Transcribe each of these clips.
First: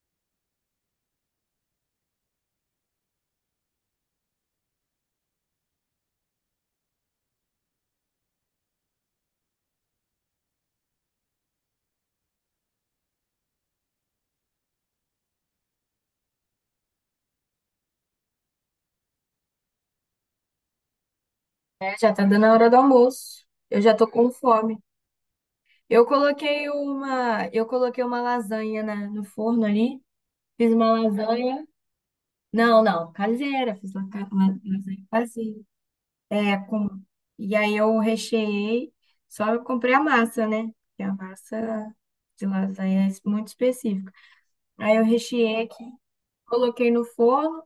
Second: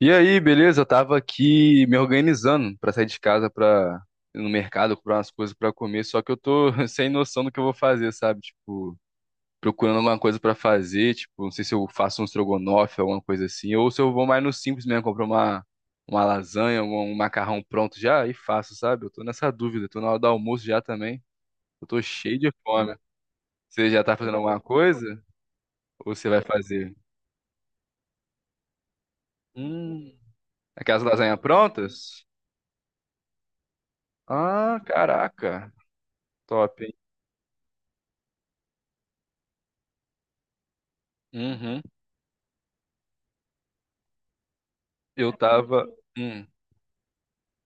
E aí, beleza? Eu tava aqui me organizando pra sair de casa pra ir no mercado comprar umas coisas pra comer, só que eu tô sem noção do que eu vou fazer, sabe? Tipo, procurando alguma coisa pra fazer, tipo, não sei se eu faço um estrogonofe, alguma coisa assim, ou se eu vou mais no simples mesmo, comprar uma lasanha, um macarrão pronto já e faço, sabe? Eu tô nessa dúvida, tô na hora do almoço já também. Eu É, tô já tá cheio dando de a hora do fome. almoço. Eu Você já já tô tá com fazendo alguma fome. coisa? Eu Ou você vai coloquei fazer? uma, eu coloquei uma lasanha no forno ali. Hum, Fiz uma aquelas lasanhas lasanha. prontas? Não, não, caseira. Fiz uma uma Ah, lasanha caseira. caraca. É, Top, com, hein? e aí eu recheei. Só eu comprei a massa, né? Que a Uhum. massa de lasanha é muito específica. Aí eu Eu recheei aqui, tava. Hum, coloquei no forno.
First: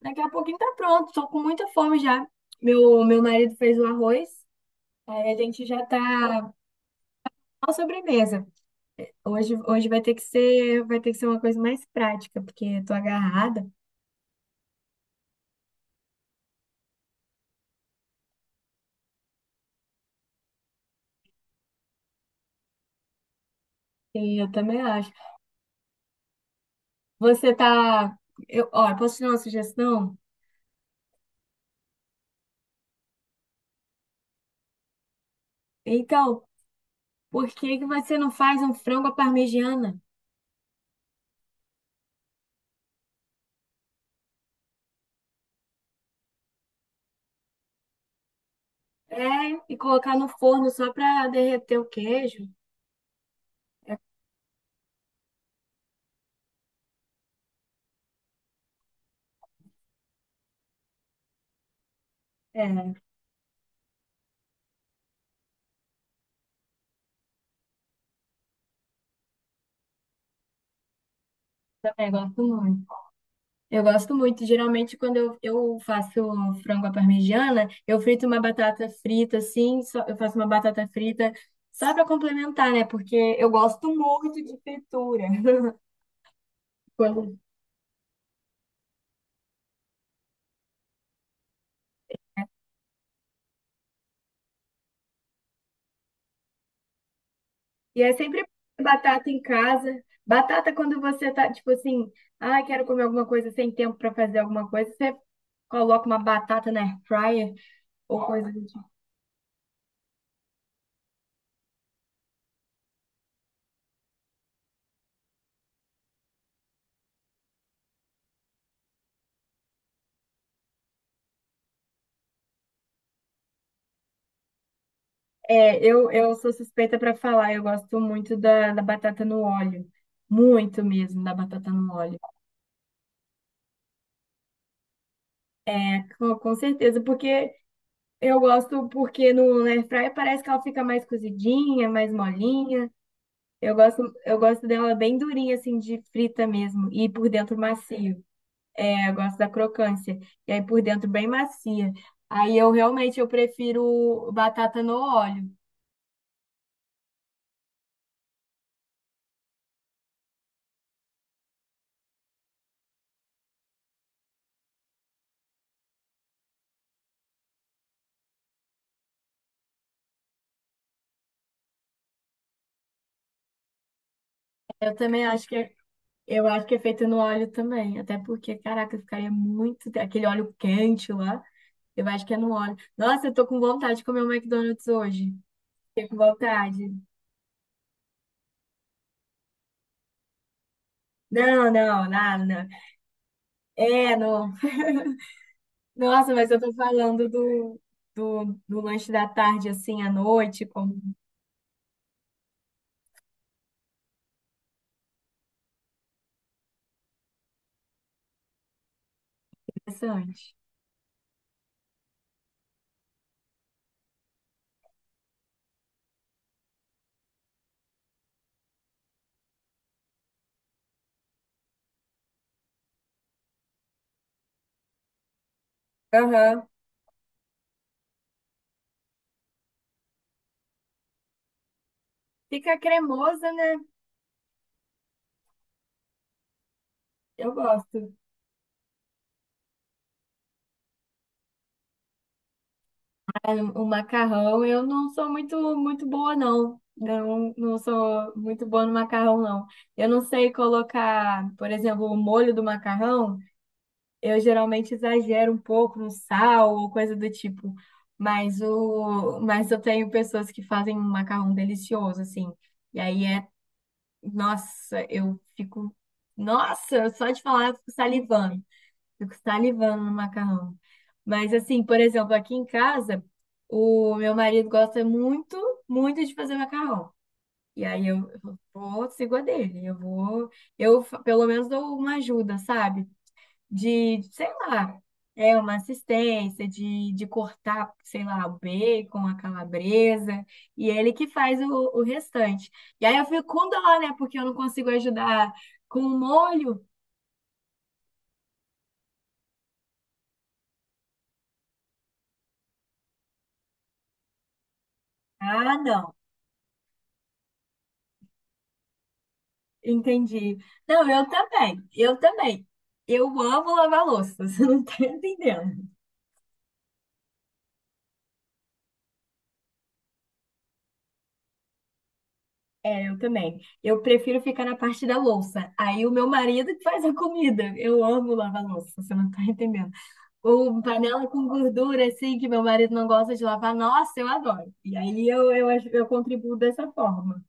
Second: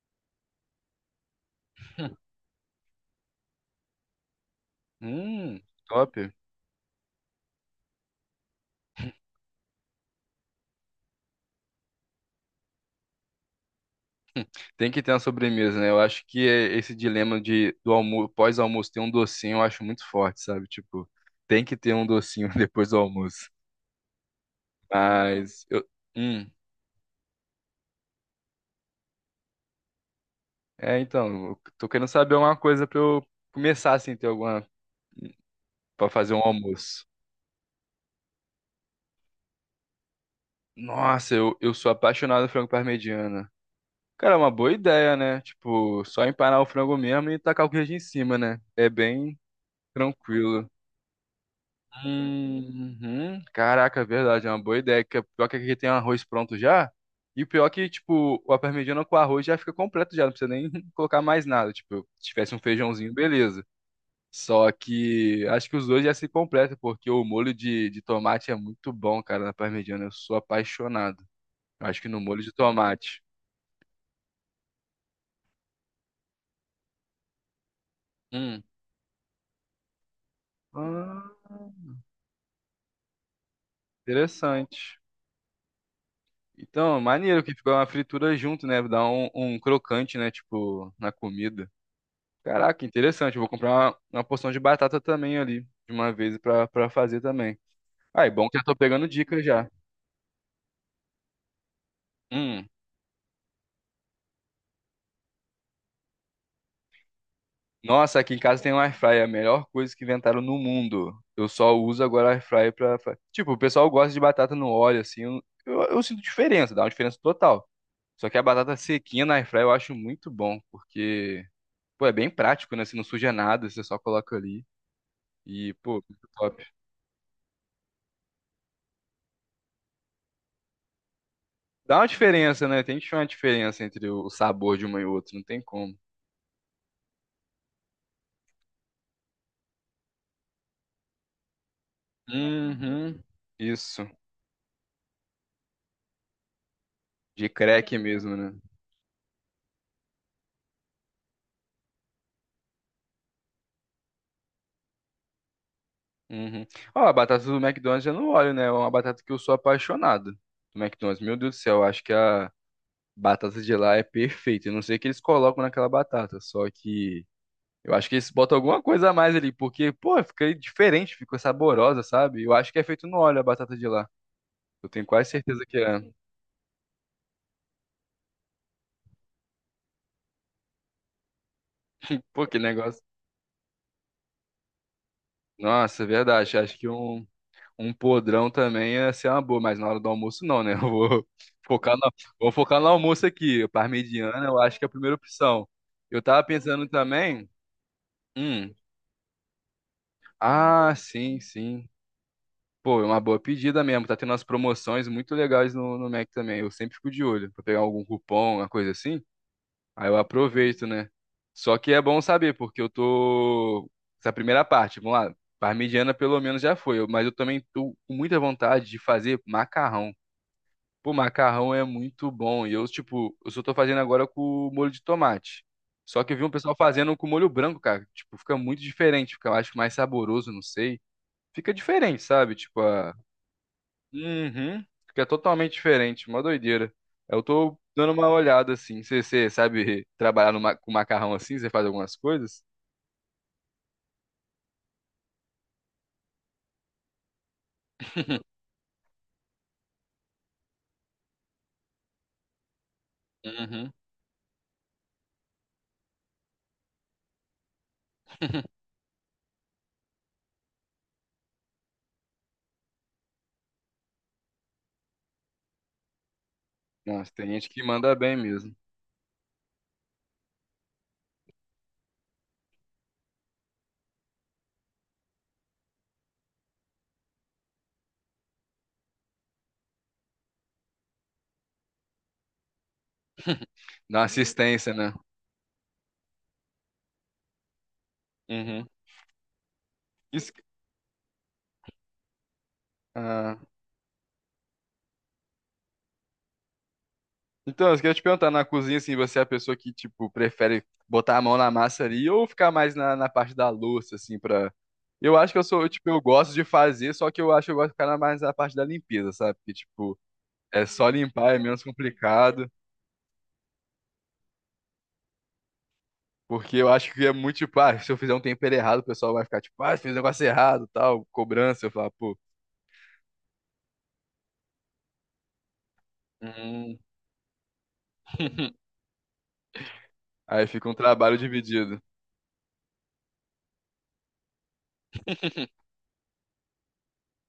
Daqui a pouquinho tá pronto. Tô com muita fome já. Meu marido fez o arroz. Aí a hum, gente já top. tá A sobremesa. Hoje vai ter que ser, vai ter que ser uma coisa mais prática, porque eu tô agarrada. Tem que ter uma sobremesa, né? Eu acho que é esse dilema de do almoço, pós-almoço ter um docinho, eu acho muito forte, sabe? Tipo, tem que ter um docinho depois do almoço. E eu também acho. Mas eu, hum, Você tá. Eu, ó, posso te dar uma sugestão? é então, eu tô querendo saber uma coisa pra eu começar assim ter alguma pra fazer um Então, almoço. por que que você não faz um frango à parmegiana? Nossa, eu sou apaixonado por frango parmegiana. Cara, é uma boa ideia, né? Tipo, só empanar o frango mesmo e tacar o queijo em cima, né? É É, bem e colocar no tranquilo. forno só pra derreter o queijo? Uhum. Caraca, é verdade, é uma boa ideia. Que o pior que aqui tem arroz pronto já. E o pior que, tipo, a parmegiana com arroz já fica completo já, não precisa nem colocar mais nada. Tipo, se tivesse um É, feijãozinho, beleza. Só que acho que os dois já se completam, porque o molho de tomate é muito bom, cara, na parmegiana. Eu sou apaixonado. Eu acho que também no gosto molho de muito. tomate. Eu gosto muito. Geralmente, quando eu faço frango à parmegiana, eu frito uma Hum. batata frita, assim, eu faço uma batata frita Ah, só para complementar, né? Porque eu gosto muito de interessante. fritura. Então, Quando- maneiro que ficou uma fritura junto, né? Dá um crocante, né? Tipo, na comida. Caraca, interessante. Eu vou comprar uma porção de batata também ali, de uma vez pra fazer também. E é Ah, é sempre bom que já tô pegando batata em dicas já. casa. Batata quando você tá, tipo assim, ah, Hum. quero comer alguma coisa sem tempo para fazer alguma coisa, você coloca uma batata na air fryer Nossa, ou aqui em coisa. casa tem um air fryer, a melhor coisa que inventaram no mundo. Eu só uso agora air fryer pra... fa- Tipo, o pessoal gosta de batata no óleo, assim. Eu sinto diferença, dá uma diferença total. Só que a batata sequinha na air fryer eu acho muito bom, porque, pô, é bem prático, né? Você não suja nada, você só coloca ali. E, É, pô, eu, muito eu sou top. suspeita para falar, eu gosto muito da batata no óleo. Muito mesmo da batata no Dá uma óleo. diferença, né? Tem que ter uma diferença entre o sabor de uma e outra, não tem como. É, com certeza, porque eu gosto porque no air fryer parece que ela fica mais cozidinha, mais molinha. Uhum. Eu gosto, Isso. eu gosto dela bem durinha, assim, de frita mesmo, e por De dentro crack macio. mesmo, né? É, eu gosto da crocância, e aí por dentro bem macia. Aí eu realmente eu prefiro batata no óleo. Uhum. Ó, a batata do McDonald's eu não olho, né? É uma batata que eu sou apaixonado do McDonald's. Meu Deus do céu, eu acho que a batata de lá é perfeita. Eu não sei o que eles colocam naquela batata, só que eu acho que eles botam alguma coisa a mais ali, porque, pô, fica diferente, fica saborosa, sabe? Eu acho que é feito no óleo a batata de lá. Eu Eu tenho também quase acho certeza que que é. eu acho que é feito no óleo também, até porque, caraca, ficaria muito. Aquele óleo quente lá, eu acho que é Pô, no que óleo. negócio. Nossa, eu tô com vontade de comer um McDonald's hoje. Nossa, é Fiquei com verdade. Acho que vontade. um. Um podrão também ia ser uma boa, mas na hora do almoço não, né? Eu Não, focar não, no, nada. vou Não. focar no almoço aqui. É, Parmegiana, não. eu acho que é a primeira opção. Eu Nossa, tava mas eu tô pensando falando também. do, do, Hum, do lanche da tarde, assim, à noite, ah, como sim, sim. Pô, é uma boa pedida mesmo. Tá tendo umas promoções muito legais no, no Mac também. Eu sempre fico de olho pra pegar algum cupom, uma coisa assim. Aí eu interessante. aproveito, né? Só que é bom saber, porque eu tô. Essa primeira parte, vamos lá. Parmegiana pelo menos já foi, eu- mas eu também tô com muita vontade de fazer macarrão. Pô, macarrão é muito bom. E eu, tipo, eu só tô fazendo agora com molho de tomate. Só que eu vi um Aham. pessoal fazendo com molho branco, cara. Tipo, fica muito diferente. Fica, eu acho, mais saboroso, não sei. Fica diferente, sabe? Fica Tipo, a... cremosa, né? Uhum. Fica totalmente diferente. Uma doideira. Eu Eu tô dando gosto. uma olhada, assim. Você sabe trabalhar no ma- com macarrão assim? Você faz algumas coisas? O macarrão, eu não sou muito boa, não. Não, não sou muito boa no macarrão, não. Eu não sei colocar, por exemplo, o molho do macarrão. Uhum. Eu geralmente exagero um pouco no sal ou coisa do tipo. Mas eu tenho pessoas que fazem um macarrão delicioso, assim. E aí é, nossa, eu fico, nossa, só Nossa, de tem falar, gente eu que fico manda bem salivando. mesmo. Fico salivando no macarrão. Mas assim, por exemplo, aqui em casa, o meu marido gosta muito de fazer macarrão. E aí eu vou, sigo a dele. Eu vou, pelo menos dou uma ajuda, sabe? Dá De, uma sei assistência, lá, né? É uma assistência, de cortar, sei lá, o Uhum. bacon, a calabresa. Isso... E ele que faz o restante. E aí eu fico com dó, né? Porque eu não consigo ajudar com o molho. Então, eu queria te perguntar, na cozinha, assim, você é a pessoa que, tipo, prefere botar a mão na massa ali ou ficar mais na, na parte da louça, assim, pra... Eu acho que eu Ah, sou, tipo, não. eu gosto de fazer, só que eu acho que eu gosto de ficar na- mais na parte da limpeza, sabe? Porque, tipo, Entendi. é só Não, eu limpar, é menos também. Eu também. complicado, Eu amo lavar louça, você não tá entendendo. porque eu acho que é muito, tipo, ah, se eu fizer um tempero errado, o pessoal vai ficar, tipo, ah, fiz um negócio errado, tal, cobrança, eu falo, pô, É, eu também. Eu prefiro ficar na parte da louça. Aí o meu marido que hum. faz a comida. Eu amo lavar louça, você não tá entendendo. Aí Ou fica um panela trabalho com dividido. gordura, assim, que meu marido não gosta de lavar. Nossa, eu adoro. E aí eu contribuo dessa forma.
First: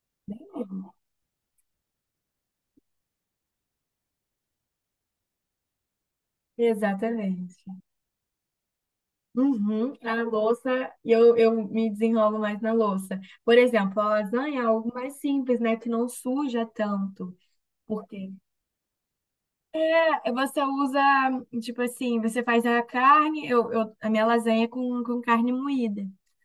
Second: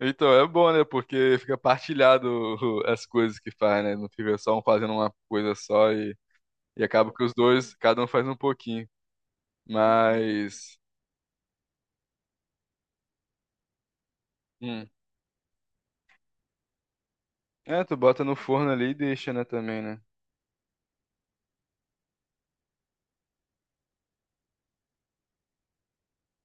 Então é bom, né? Porque fica partilhado o- as coisas que faz, né? Não fica só um fazendo uma coisa só e acaba que os Exatamente. dois, cada um faz um pouquinho. Uhum, a Mas. louça, e eu me desenrolo mais na louça. Por exemplo, a lasanha é Hum. algo mais simples, né? Que não suja tanto. É, tu bota Porque no forno ali e deixa, né, também, né? é, você usa, tipo assim, você faz a carne, a minha lasanha é com carne moída.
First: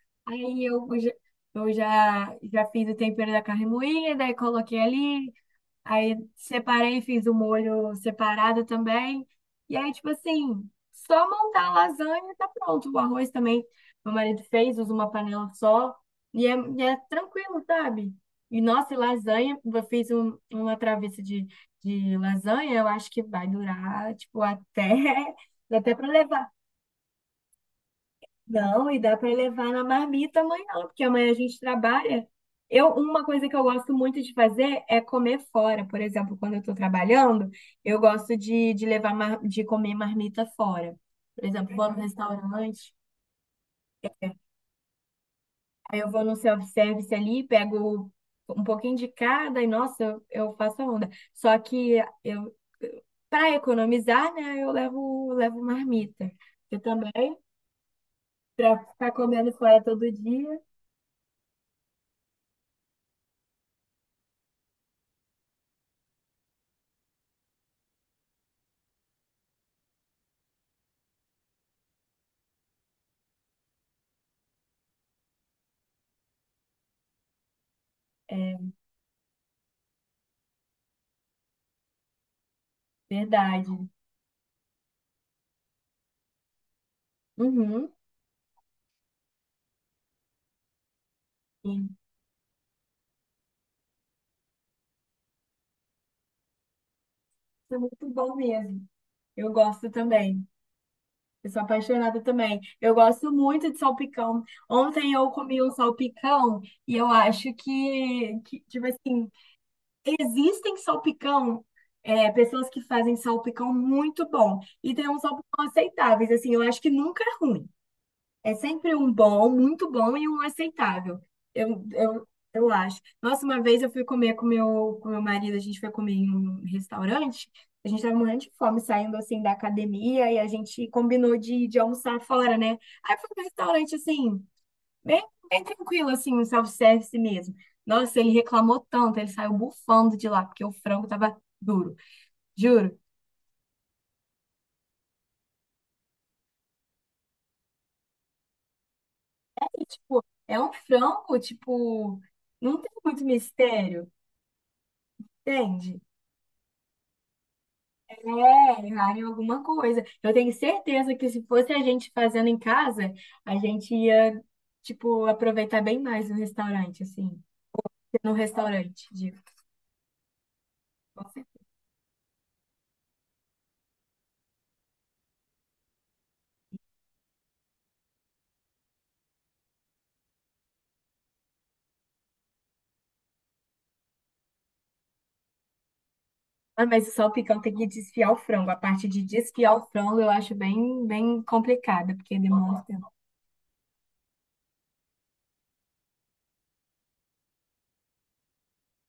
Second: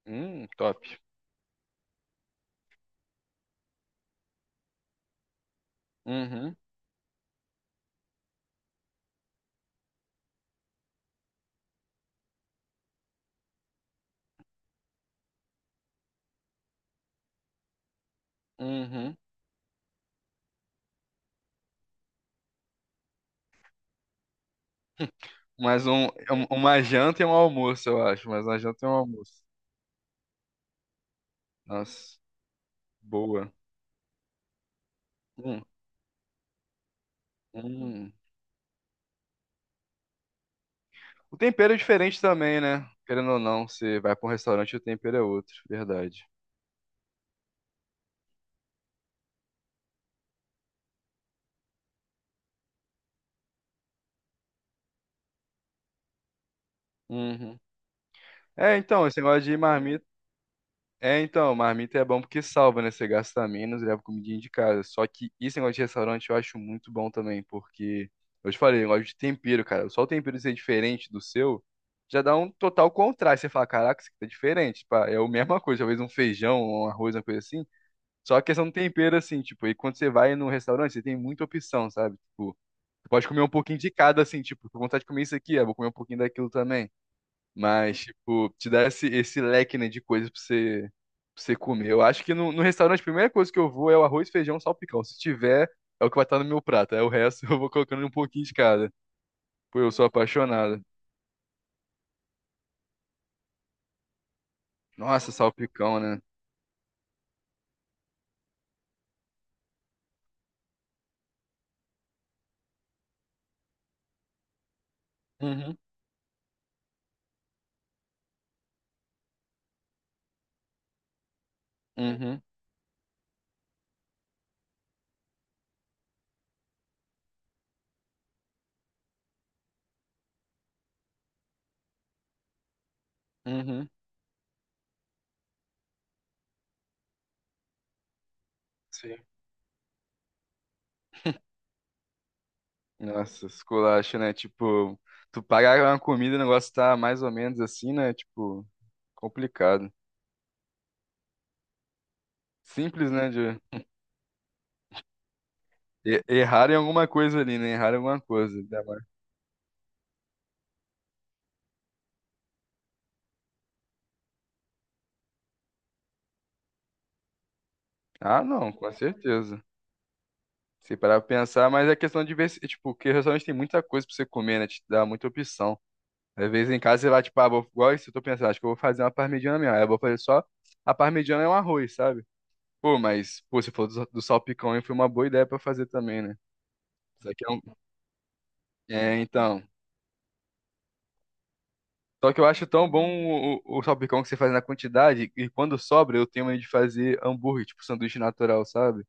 Aí Top. Eu já, já fiz o tempero da carne moída, aí coloquei ali, aí Uhum, separei, fiz o molho separado também. E aí, tipo assim, só montar a lasanha e tá pronto. O arroz também, meu marido fez, usa uma panela só. E é tranquilo, sabe? E nossa, e uhum. lasanha, eu fiz uma travessa de lasanha, eu acho que vai durar, tipo, até, Mais até um, para é um- levar. uma janta e um almoço, eu acho. Mais uma janta e Não, um e dá para almoço. levar na marmita amanhã, porque amanhã a gente Nossa, trabalha. Eu, uma coisa boa. que eu gosto muito de fazer é comer Hum, fora. Por exemplo, quando eu estou trabalhando, eu hum. gosto de levar de comer marmita fora. O Por tempero exemplo, é vou no diferente também, né? restaurante, Querendo ou não, você vai pra um restaurante e o tempero é outro, aí eu vou verdade. no self-service ali, pego um pouquinho de cada e, nossa, eu faço a onda. Só que eu, para economizar, né, eu levo, levo marmita. Eu também, Uhum. para É, então, ficar esse negócio comendo de fora marmita. todo dia, É, então, marmita é bom porque salva, né? Você gasta menos, leva comidinha de casa. Só que esse negócio de restaurante eu acho muito bom também, porque. Eu te falei, negócio de tempero, cara. Só o tempero ser diferente do seu já dá um total contraste. Você fala, caraca, isso aqui tá diferente. Pá, é a mesma coisa, talvez um feijão, um arroz, uma coisa assim. Só a é questão do tempero, assim, tipo, e quando você vai num restaurante, você tem muita opção, sabe? Tipo, você pode comer um pouquinho verdade. de cada, assim, tipo, tô com vontade de comer isso aqui, ah, vou comer um pouquinho daquilo também. Uhum. Mas, tipo, te dá esse leque, né, de coisas pra você comer. Sim, Eu acho que no, no restaurante a primeira coisa que eu vou é o arroz, feijão, salpicão. Se tiver, é o que vai estar no meu prato. Aí o resto eu vou isso é colocando muito um bom pouquinho de mesmo. cada. Eu Pô, gosto eu sou também. apaixonado. Eu sou apaixonada também. Eu gosto muito de salpicão. Ontem eu Nossa, comi um salpicão, né? salpicão e eu acho que tipo assim, existem salpicão, é, pessoas que fazem salpicão muito bom. E tem uns salpicão Uhum, aceitáveis, assim, eu acho que nunca é ruim. É sempre um bom, muito bom e um aceitável. Eu, eu, uhum, eu acho. Nossa, uma vez eu fui comer com com meu marido, a gente foi comer em um restaurante, a gente tava morrendo de fome saindo assim da academia e a gente combinou de almoçar fora, né? Aí foi um uhum. restaurante assim, bem tranquilo, assim, um self-service mesmo. Nossa, ele reclamou Sim. tanto, ele saiu bufando de lá, porque o frango tava duro, juro. Nossa, esculacho, né? Tipo, tu pagar uma comida, o negócio tá mais ou menos assim, né? Tipo, E, complicado. tipo, é um frango, tipo, não tem Simples, muito né? De mistério, entende? e- errar em alguma coisa ali, né? Errar em É, alguma coisa. Ainda mais. errar em alguma coisa. Eu tenho certeza que se fosse a gente fazendo em casa, a gente ia, tipo, aproveitar bem mais no restaurante, assim. No Ah, não, com restaurante, digo. certeza. Se parar pra Com certeza. pensar, mas é questão de ver, se- tipo, porque restaurante tem muita coisa pra você comer, né? Te dá muita opção. Às vezes em casa você vai, tipo, ah, vou, igual isso, eu tô pensando, acho que eu vou fazer uma parmegiana mesmo. Aí eu vou fazer só a parmegiana e um arroz, sabe? Pô, mas, pô, você falou do salpicão, hein? Foi uma boa ideia pra fazer também, né? Ah, mas o Isso aqui é salpicão um... tem que desfiar o frango. A parte É, de então. desfiar o frango eu acho bem complicada, Só porque que eu demora acho um tão tempo. bom o salpicão que você faz na quantidade, e quando sobra, eu tenho medo de fazer hambúrguer, tipo, sanduíche natural, sabe?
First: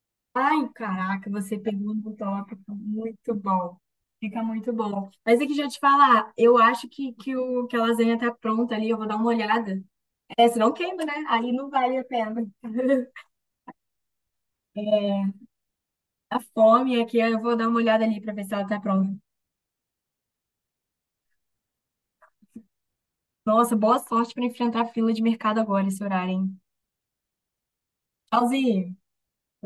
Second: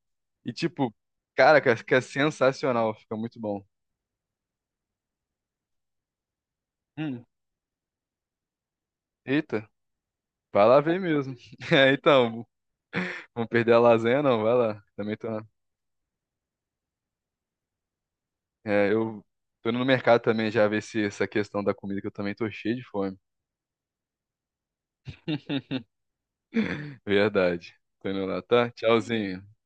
E, Ai, tipo, caraca, você cara, pegou que é um tópico sensacional, fica muito muito bom. bom. Fica muito bom. Mas é que já te falar, eu acho Hum, que a lasanha tá pronta ali, eu vou dar uma eita. olhada. É, Vai senão lá ver queima, né? mesmo. Aí não É, vale a então, pena. vamos perder a lasanha, não, vai lá. Também tô, na- A fome aqui, eu vou dar uma olhada ali pra ver se ela tá é, pronta. eu tô indo no mercado também já ver se essa questão da comida que eu também tô cheio de fome. Nossa, boa sorte pra enfrentar a fila de mercado agora, esse horário, hein? Verdade. Tô indo lá, tá? Tchauzinho! Tchauzinho.